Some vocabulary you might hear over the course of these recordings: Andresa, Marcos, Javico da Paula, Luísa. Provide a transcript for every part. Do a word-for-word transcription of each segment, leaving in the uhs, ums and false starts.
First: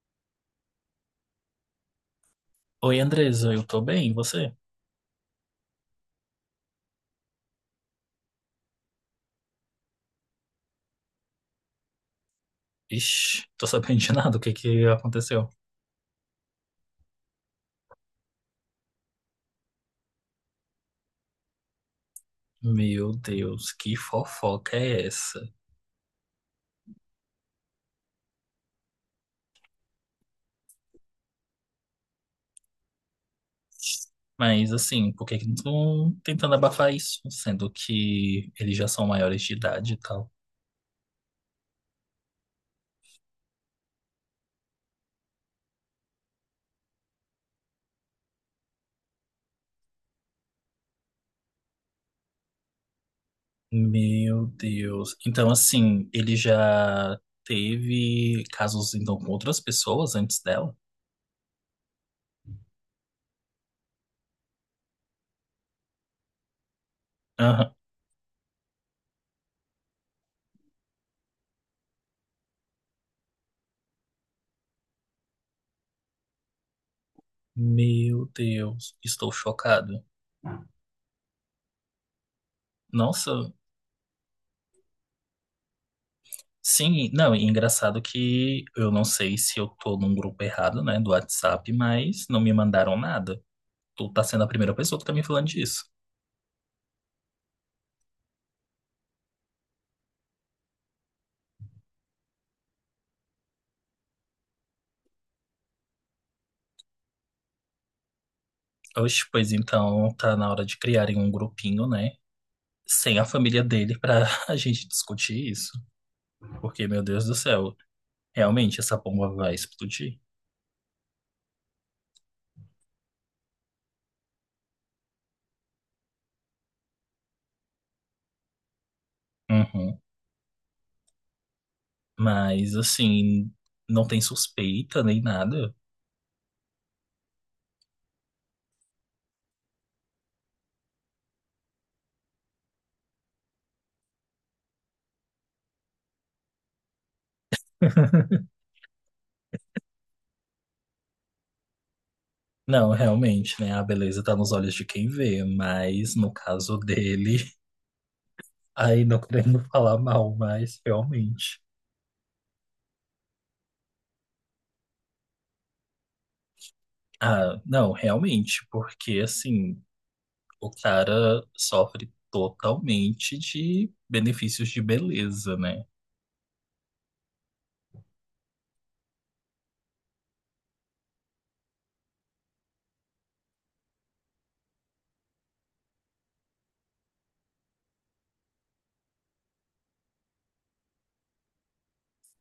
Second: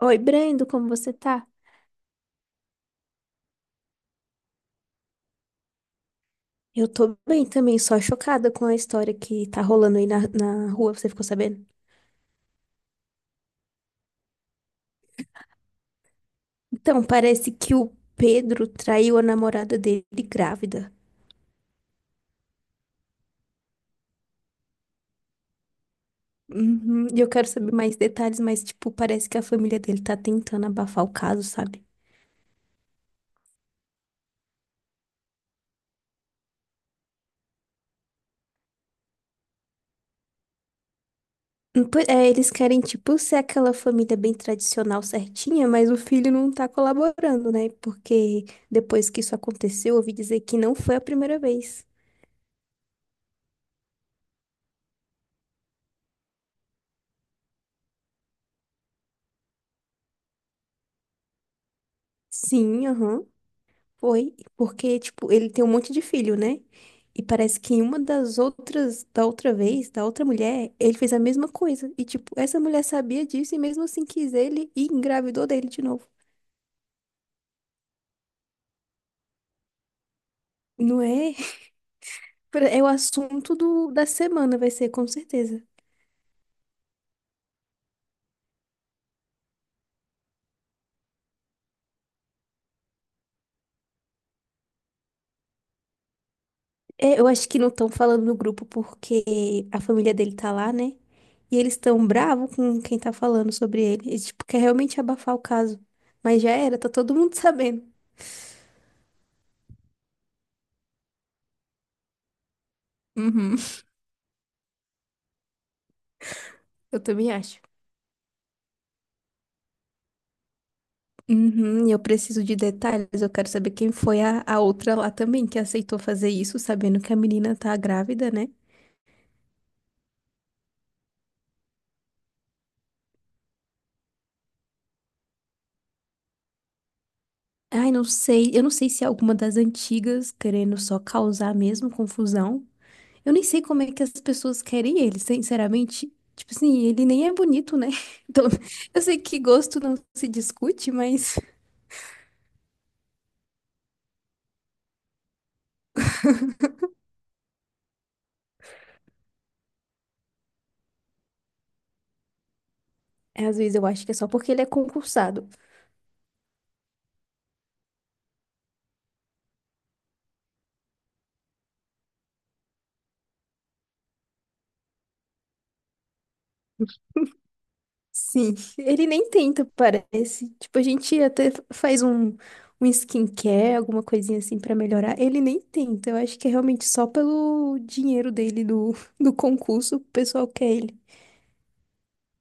Oi, Brendo, como você tá? Oi, Andresa, eu tô bem, e você? Eu tô bem também, só chocada com a história que tá rolando aí na, na rua, você ficou sabendo? Ixi, tô sabendo de nada, o que que aconteceu? Então, parece que o Pedro traiu a namorada dele grávida. Meu Deus, que fofoca é essa? Uhum, e eu quero saber mais detalhes, mas, tipo, parece que a família dele tá tentando abafar o caso, sabe? Mas assim, por que que não estão tentando abafar isso, sendo que eles já são maiores de idade e tal? Hum, po- É, eles querem, tipo, ser aquela família bem tradicional, certinha, mas o filho não tá colaborando, né? Porque depois que isso aconteceu, eu ouvi dizer que não foi a primeira vez. Meu Deus. Então, assim, ele já teve casos então com outras pessoas antes dela? Sim, aham. Foi, porque, tipo, ele tem um monte de filho, né? E parece que Aham. em uma das outras, da outra vez, da outra mulher, ele fez a mesma coisa. E, tipo, essa mulher sabia disso e mesmo assim quis ele e engravidou dele de novo. Meu Deus, estou chocado. Não é? É o Nossa, assunto do, da semana, vai ser, com certeza. sim, não, e engraçado que eu não sei se eu tô num grupo errado, né, do WhatsApp, mas não me mandaram nada. Tu tá sendo a primeira pessoa que tá me falando disso. É, eu acho que não estão falando no grupo porque a família dele tá lá, né? E eles estão bravos com quem tá falando sobre ele. Eles, tipo, quer realmente abafar o caso. Mas já era, tá todo mundo sabendo. Oxe, pois então tá na hora de criarem um grupinho, né, sem a Uhum, família dele pra a gente discutir isso. Porque, eu meu Deus também do acho. céu, realmente essa bomba vai explodir. Uhum, e eu preciso de detalhes. Eu quero saber quem foi a, a outra lá também que aceitou fazer isso, sabendo que a menina tá grávida, né? Uhum. Mas, assim, não tem suspeita nem nada. Ai, não sei. Eu não sei se é alguma das antigas querendo só causar mesmo confusão. Eu nem sei como é que as pessoas querem ele, sinceramente. Tipo assim, ele nem é bonito, né? Então, eu sei que gosto não se discute, mas Não, realmente, né, a beleza tá nos olhos de quem vê, mas no caso dele. Aí não querendo falar mal, mas realmente. é, às vezes eu acho que é só porque ele é concursado. Ah, não, realmente, porque assim, o cara sofre totalmente de benefícios de beleza, né? Sim, ele nem tenta, parece. Tipo, a gente até faz um, um skincare, alguma coisinha assim pra melhorar. Ele nem tenta. Eu acho que é realmente só pelo dinheiro dele do, do concurso, o pessoal quer ele.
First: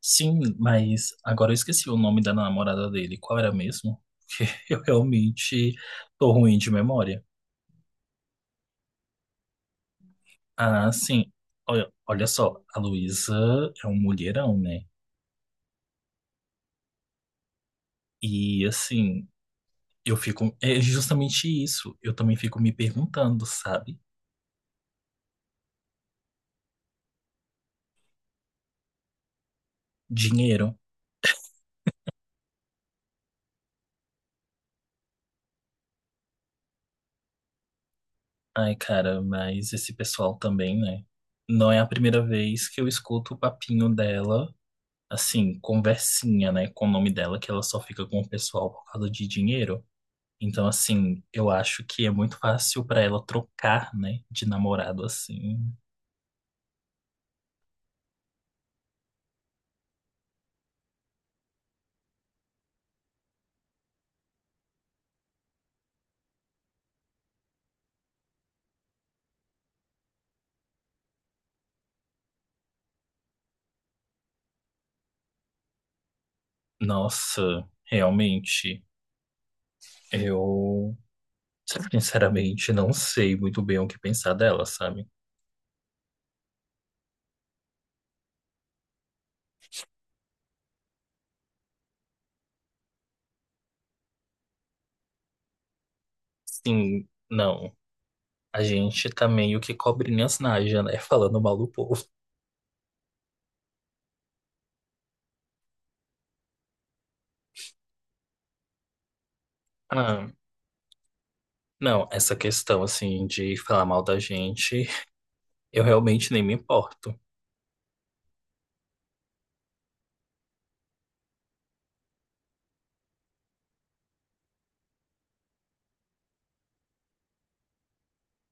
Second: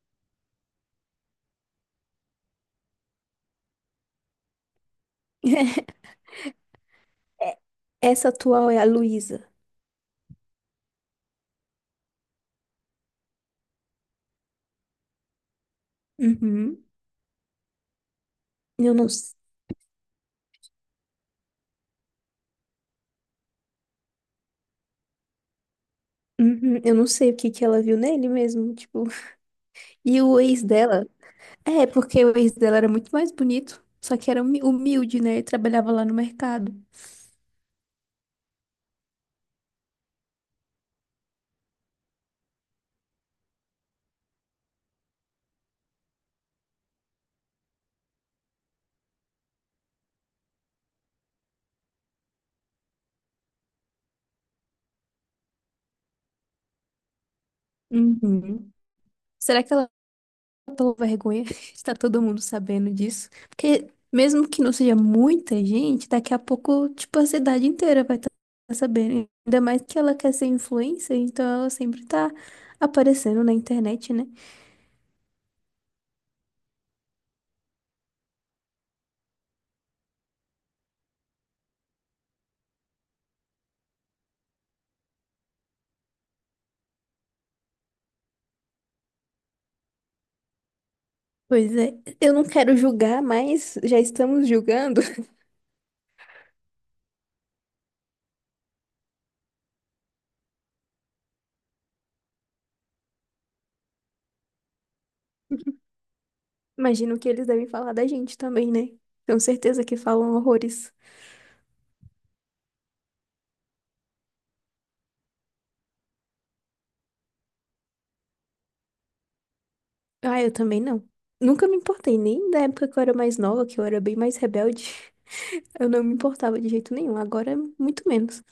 Sim, mas agora eu esqueci o nome da namorada dele. Qual era mesmo? Eu realmente tô ruim de memória. É, essa atual é a Luísa. Ah, sim. Olha, olha só, a Luísa é um mulherão, né? Uhum. E Eu não, assim, s- eu fico. É justamente isso. Eu também fico me perguntando, sabe? Uhum, eu não sei o que que ela viu nele mesmo, tipo. E o ex Dinheiro. dela? É, porque o ex dela era muito mais bonito, só que era humi- humilde, né? Ele trabalhava lá no mercado. Ai, cara, mas esse pessoal também, né? Não é a primeira vez que eu escuto o papinho dela, assim, conversinha, né, com o nome dela, que ela só fica com o pessoal por causa de dinheiro. Então, assim, eu acho que é muito fácil pra ela trocar, né, de namorado assim. Uhum. Será que ela pela vergonha está todo mundo sabendo disso. Porque mesmo que não seja muita gente, daqui a pouco, tipo, a cidade inteira vai estar sabendo. Ainda mais que ela quer ser influencer, então ela sempre tá aparecendo na internet, né? Nossa, realmente, eu sinceramente não sei muito bem o que pensar dela, sabe? Pois é, eu não quero julgar, mas já estamos julgando. Sim, não. A gente tá meio que cobrinha nas naja, né? Falando mal do povo. Imagino que eles devem falar da gente também, né? Tenho certeza que Ah, falam horrores. não, essa questão assim de falar mal da gente, eu realmente nem me importo. Ah, eu também não. Nunca me importei, nem da época que eu era mais nova, que eu era bem mais rebelde. Eu não me importava de jeito nenhum, agora é muito menos.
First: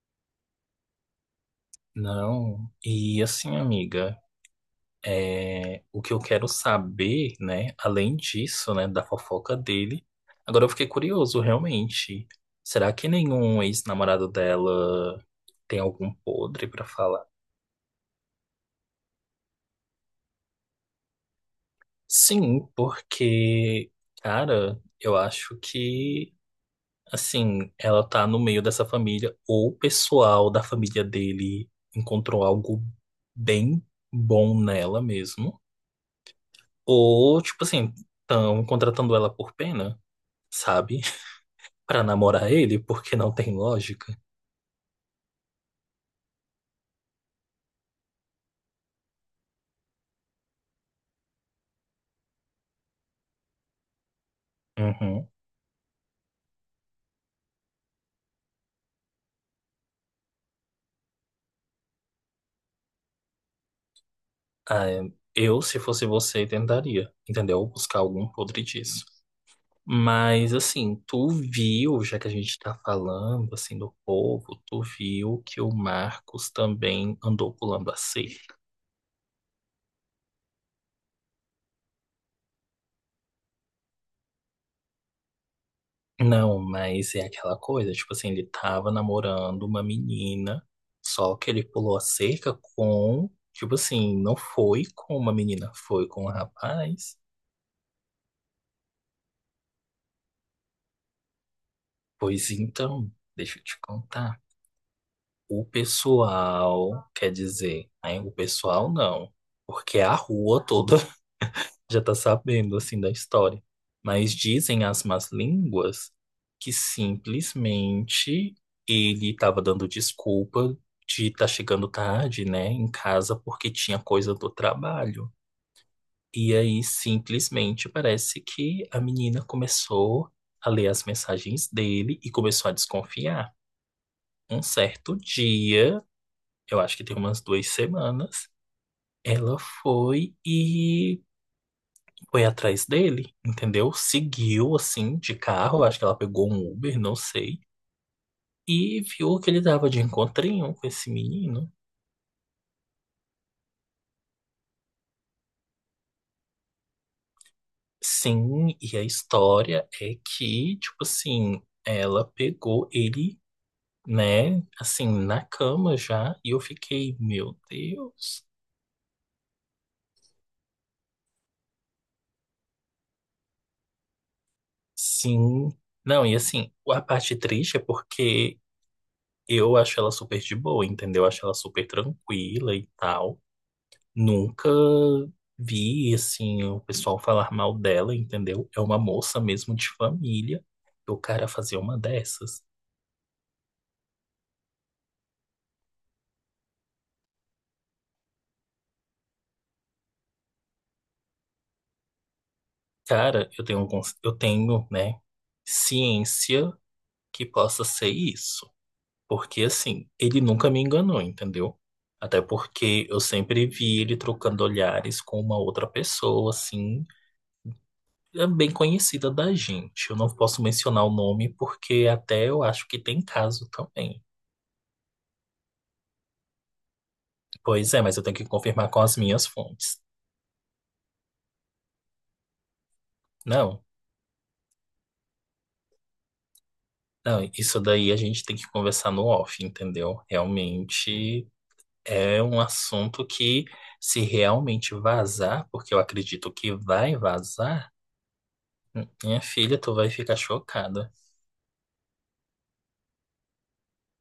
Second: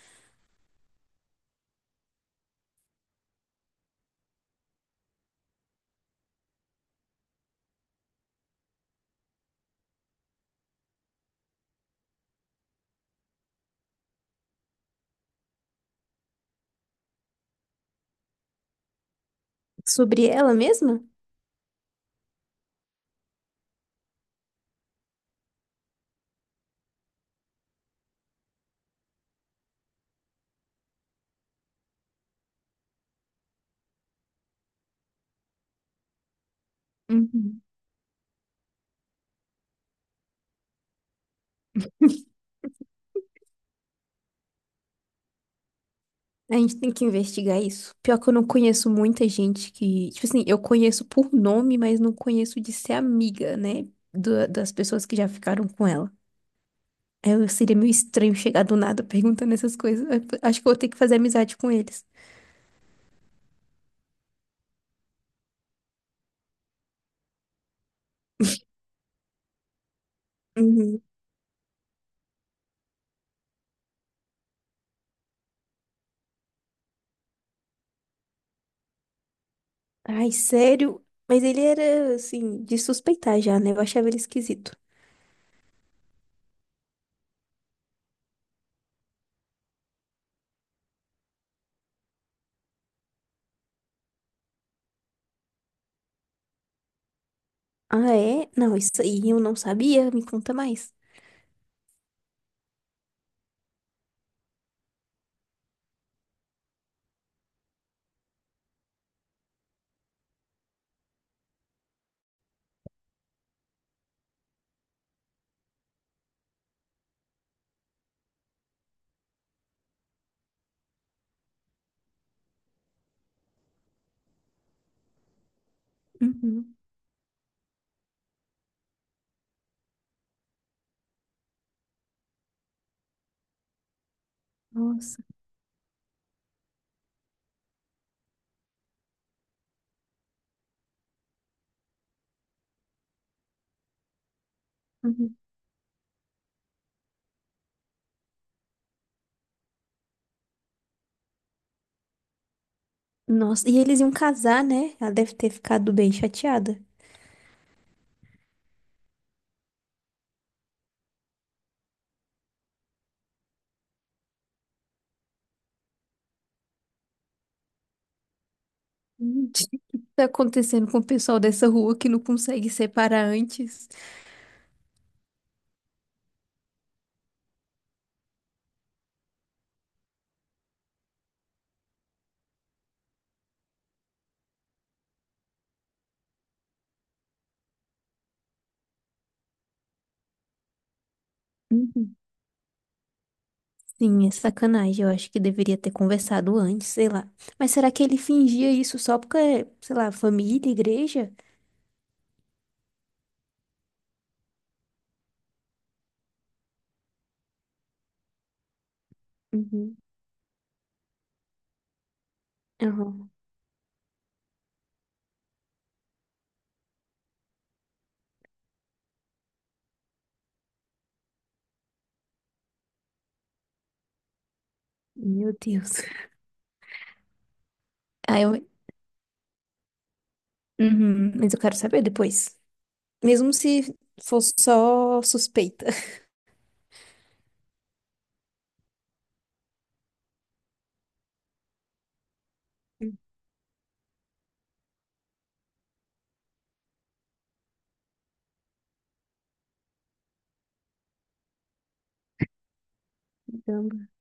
Não. E assim, amiga, é, o que eu quero saber, né, além disso, né, da fofoca dele, agora eu fiquei curioso, realmente. Será que nenhum ex-namorado dela tem algum podre pra falar? Sobre ela mesma? Sim, porque, cara, eu acho que assim, ela tá no meio dessa família, ou o pessoal da família dele encontrou algo bem bom nela mesmo, ou, Uhum. tipo assim, estão contratando ela por pena, sabe? Pra namorar ele, porque não tem lógica. A gente tem que investigar isso. Pior que eu não conheço muita gente que. Tipo assim, eu conheço por nome, mas não conheço de ser amiga, né? da- das pessoas que já Uhum. ficaram com ela. Eu seria meio estranho chegar do nada perguntando essas coisas. Eu acho que eu vou ter que fazer amizade com eles. Ah, é. Eu, se fosse você, tentaria, entendeu? Buscar algum podre disso. Mas, assim, Uhum. tu viu, já que a gente tá falando, assim, do povo, tu viu que o Marcos também andou pulando a cerca. Ai, sério? Mas ele era, assim, de suspeitar já, né? Eu achava ele esquisito. Não, mas é aquela coisa, tipo assim, ele tava namorando uma menina, só que ele pulou a cerca com, tipo assim, não foi com uma menina, foi com um rapaz. Ah, é? Não, isso aí eu não sabia. Me conta mais. Pois então, deixa eu te contar. O pessoal, quer dizer, né, o pessoal não, porque a rua toda já está sabendo assim da história. Mas dizem as más línguas que simplesmente ele estava dando desculpa de estar chegando tarde, né, em casa porque tinha coisa do trabalho. E Uhum. aí simplesmente parece que a menina começou a ler as mensagens dele e começou a desconfiar. Um certo Nossa. dia, eu acho que tem umas duas semanas, ela foi e foi atrás dele, entendeu? Seguiu assim de Uhum. carro, acho que ela pegou um Uber, não sei, e viu que ele dava de encontrinho com esse menino. Nossa, e eles iam casar, né? Ela deve ter ficado bem chateada. Sim, e a história é que, tipo assim, ela pegou ele, né, assim, na cama já, e eu fiquei, meu Deus. Hum, O que está acontecendo com o pessoal dessa rua que não consegue separar antes? Sim. Não, e assim, a parte triste é porque eu acho ela super de boa, entendeu? Eu acho ela super tranquila e tal. Nunca vi, assim, o pessoal falar mal dela, entendeu? É uma moça mesmo de família. E o cara fazer uma Uhum. dessas. Sim, é sacanagem. Eu acho que deveria ter conversado antes, sei lá. Mas será que ele fingia isso só porque, sei lá, família, igreja? Cara, eu tenho alguns, eu tenho, né, ciência que possa ser isso. Porque, Uhum. assim, ele nunca me enganou, entendeu? Até porque eu Aham. sempre vi ele trocando olhares com uma outra pessoa, assim, é bem conhecida da gente. Eu não posso mencionar o nome porque até eu acho que tem caso também. Meu Deus. Pois é, mas eu tenho Ah, que eu... confirmar com as minhas fontes. Uhum, mas eu quero saber depois. Mesmo Não, se for só suspeita. não, isso daí a gente tem que conversar no off, entendeu? Realmente é um assunto que, se realmente vazar, porque eu acredito que vai vazar, minha filha, tu vai ficar chocada.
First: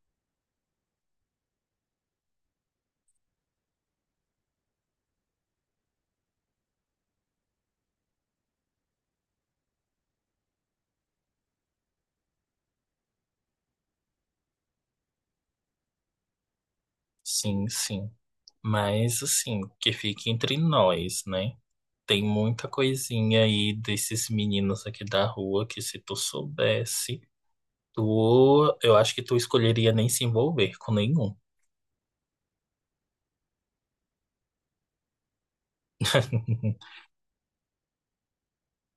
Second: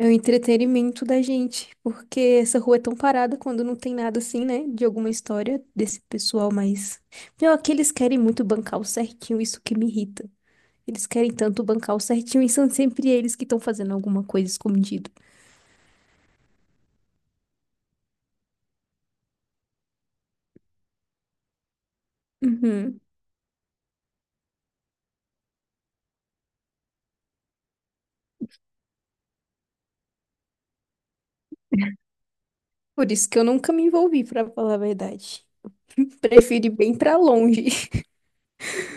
É o entretenimento da gente, porque essa rua é tão parada quando não tem nada assim, né? De alguma história desse pessoal, mas. Pior que eles querem muito bancar o certinho, isso que me irrita. Eles querem tanto bancar o certinho e são sempre eles que estão fazendo alguma coisa escondido. Sim, sim. Mas, assim, que fique entre nós, né? Tem muita Uhum. coisinha aí desses meninos aqui da rua que, se tu soubesse, tu, eu acho que tu escolheria nem se envolver com nenhum. Por isso que eu nunca me envolvi, pra falar a verdade. Prefiro ir bem pra longe.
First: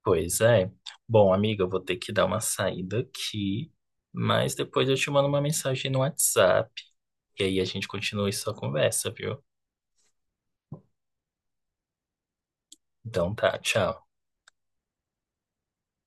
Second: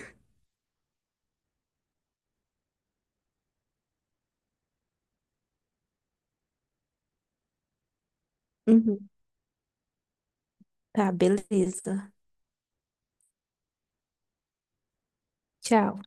Pois é. Bom, amiga, eu vou ter que dar uma saída aqui, mas depois eu te mando uma mensagem no WhatsApp e aí a gente continua essa Uhum. conversa, viu? Tá, beleza. Então tá, tchau. Tchau.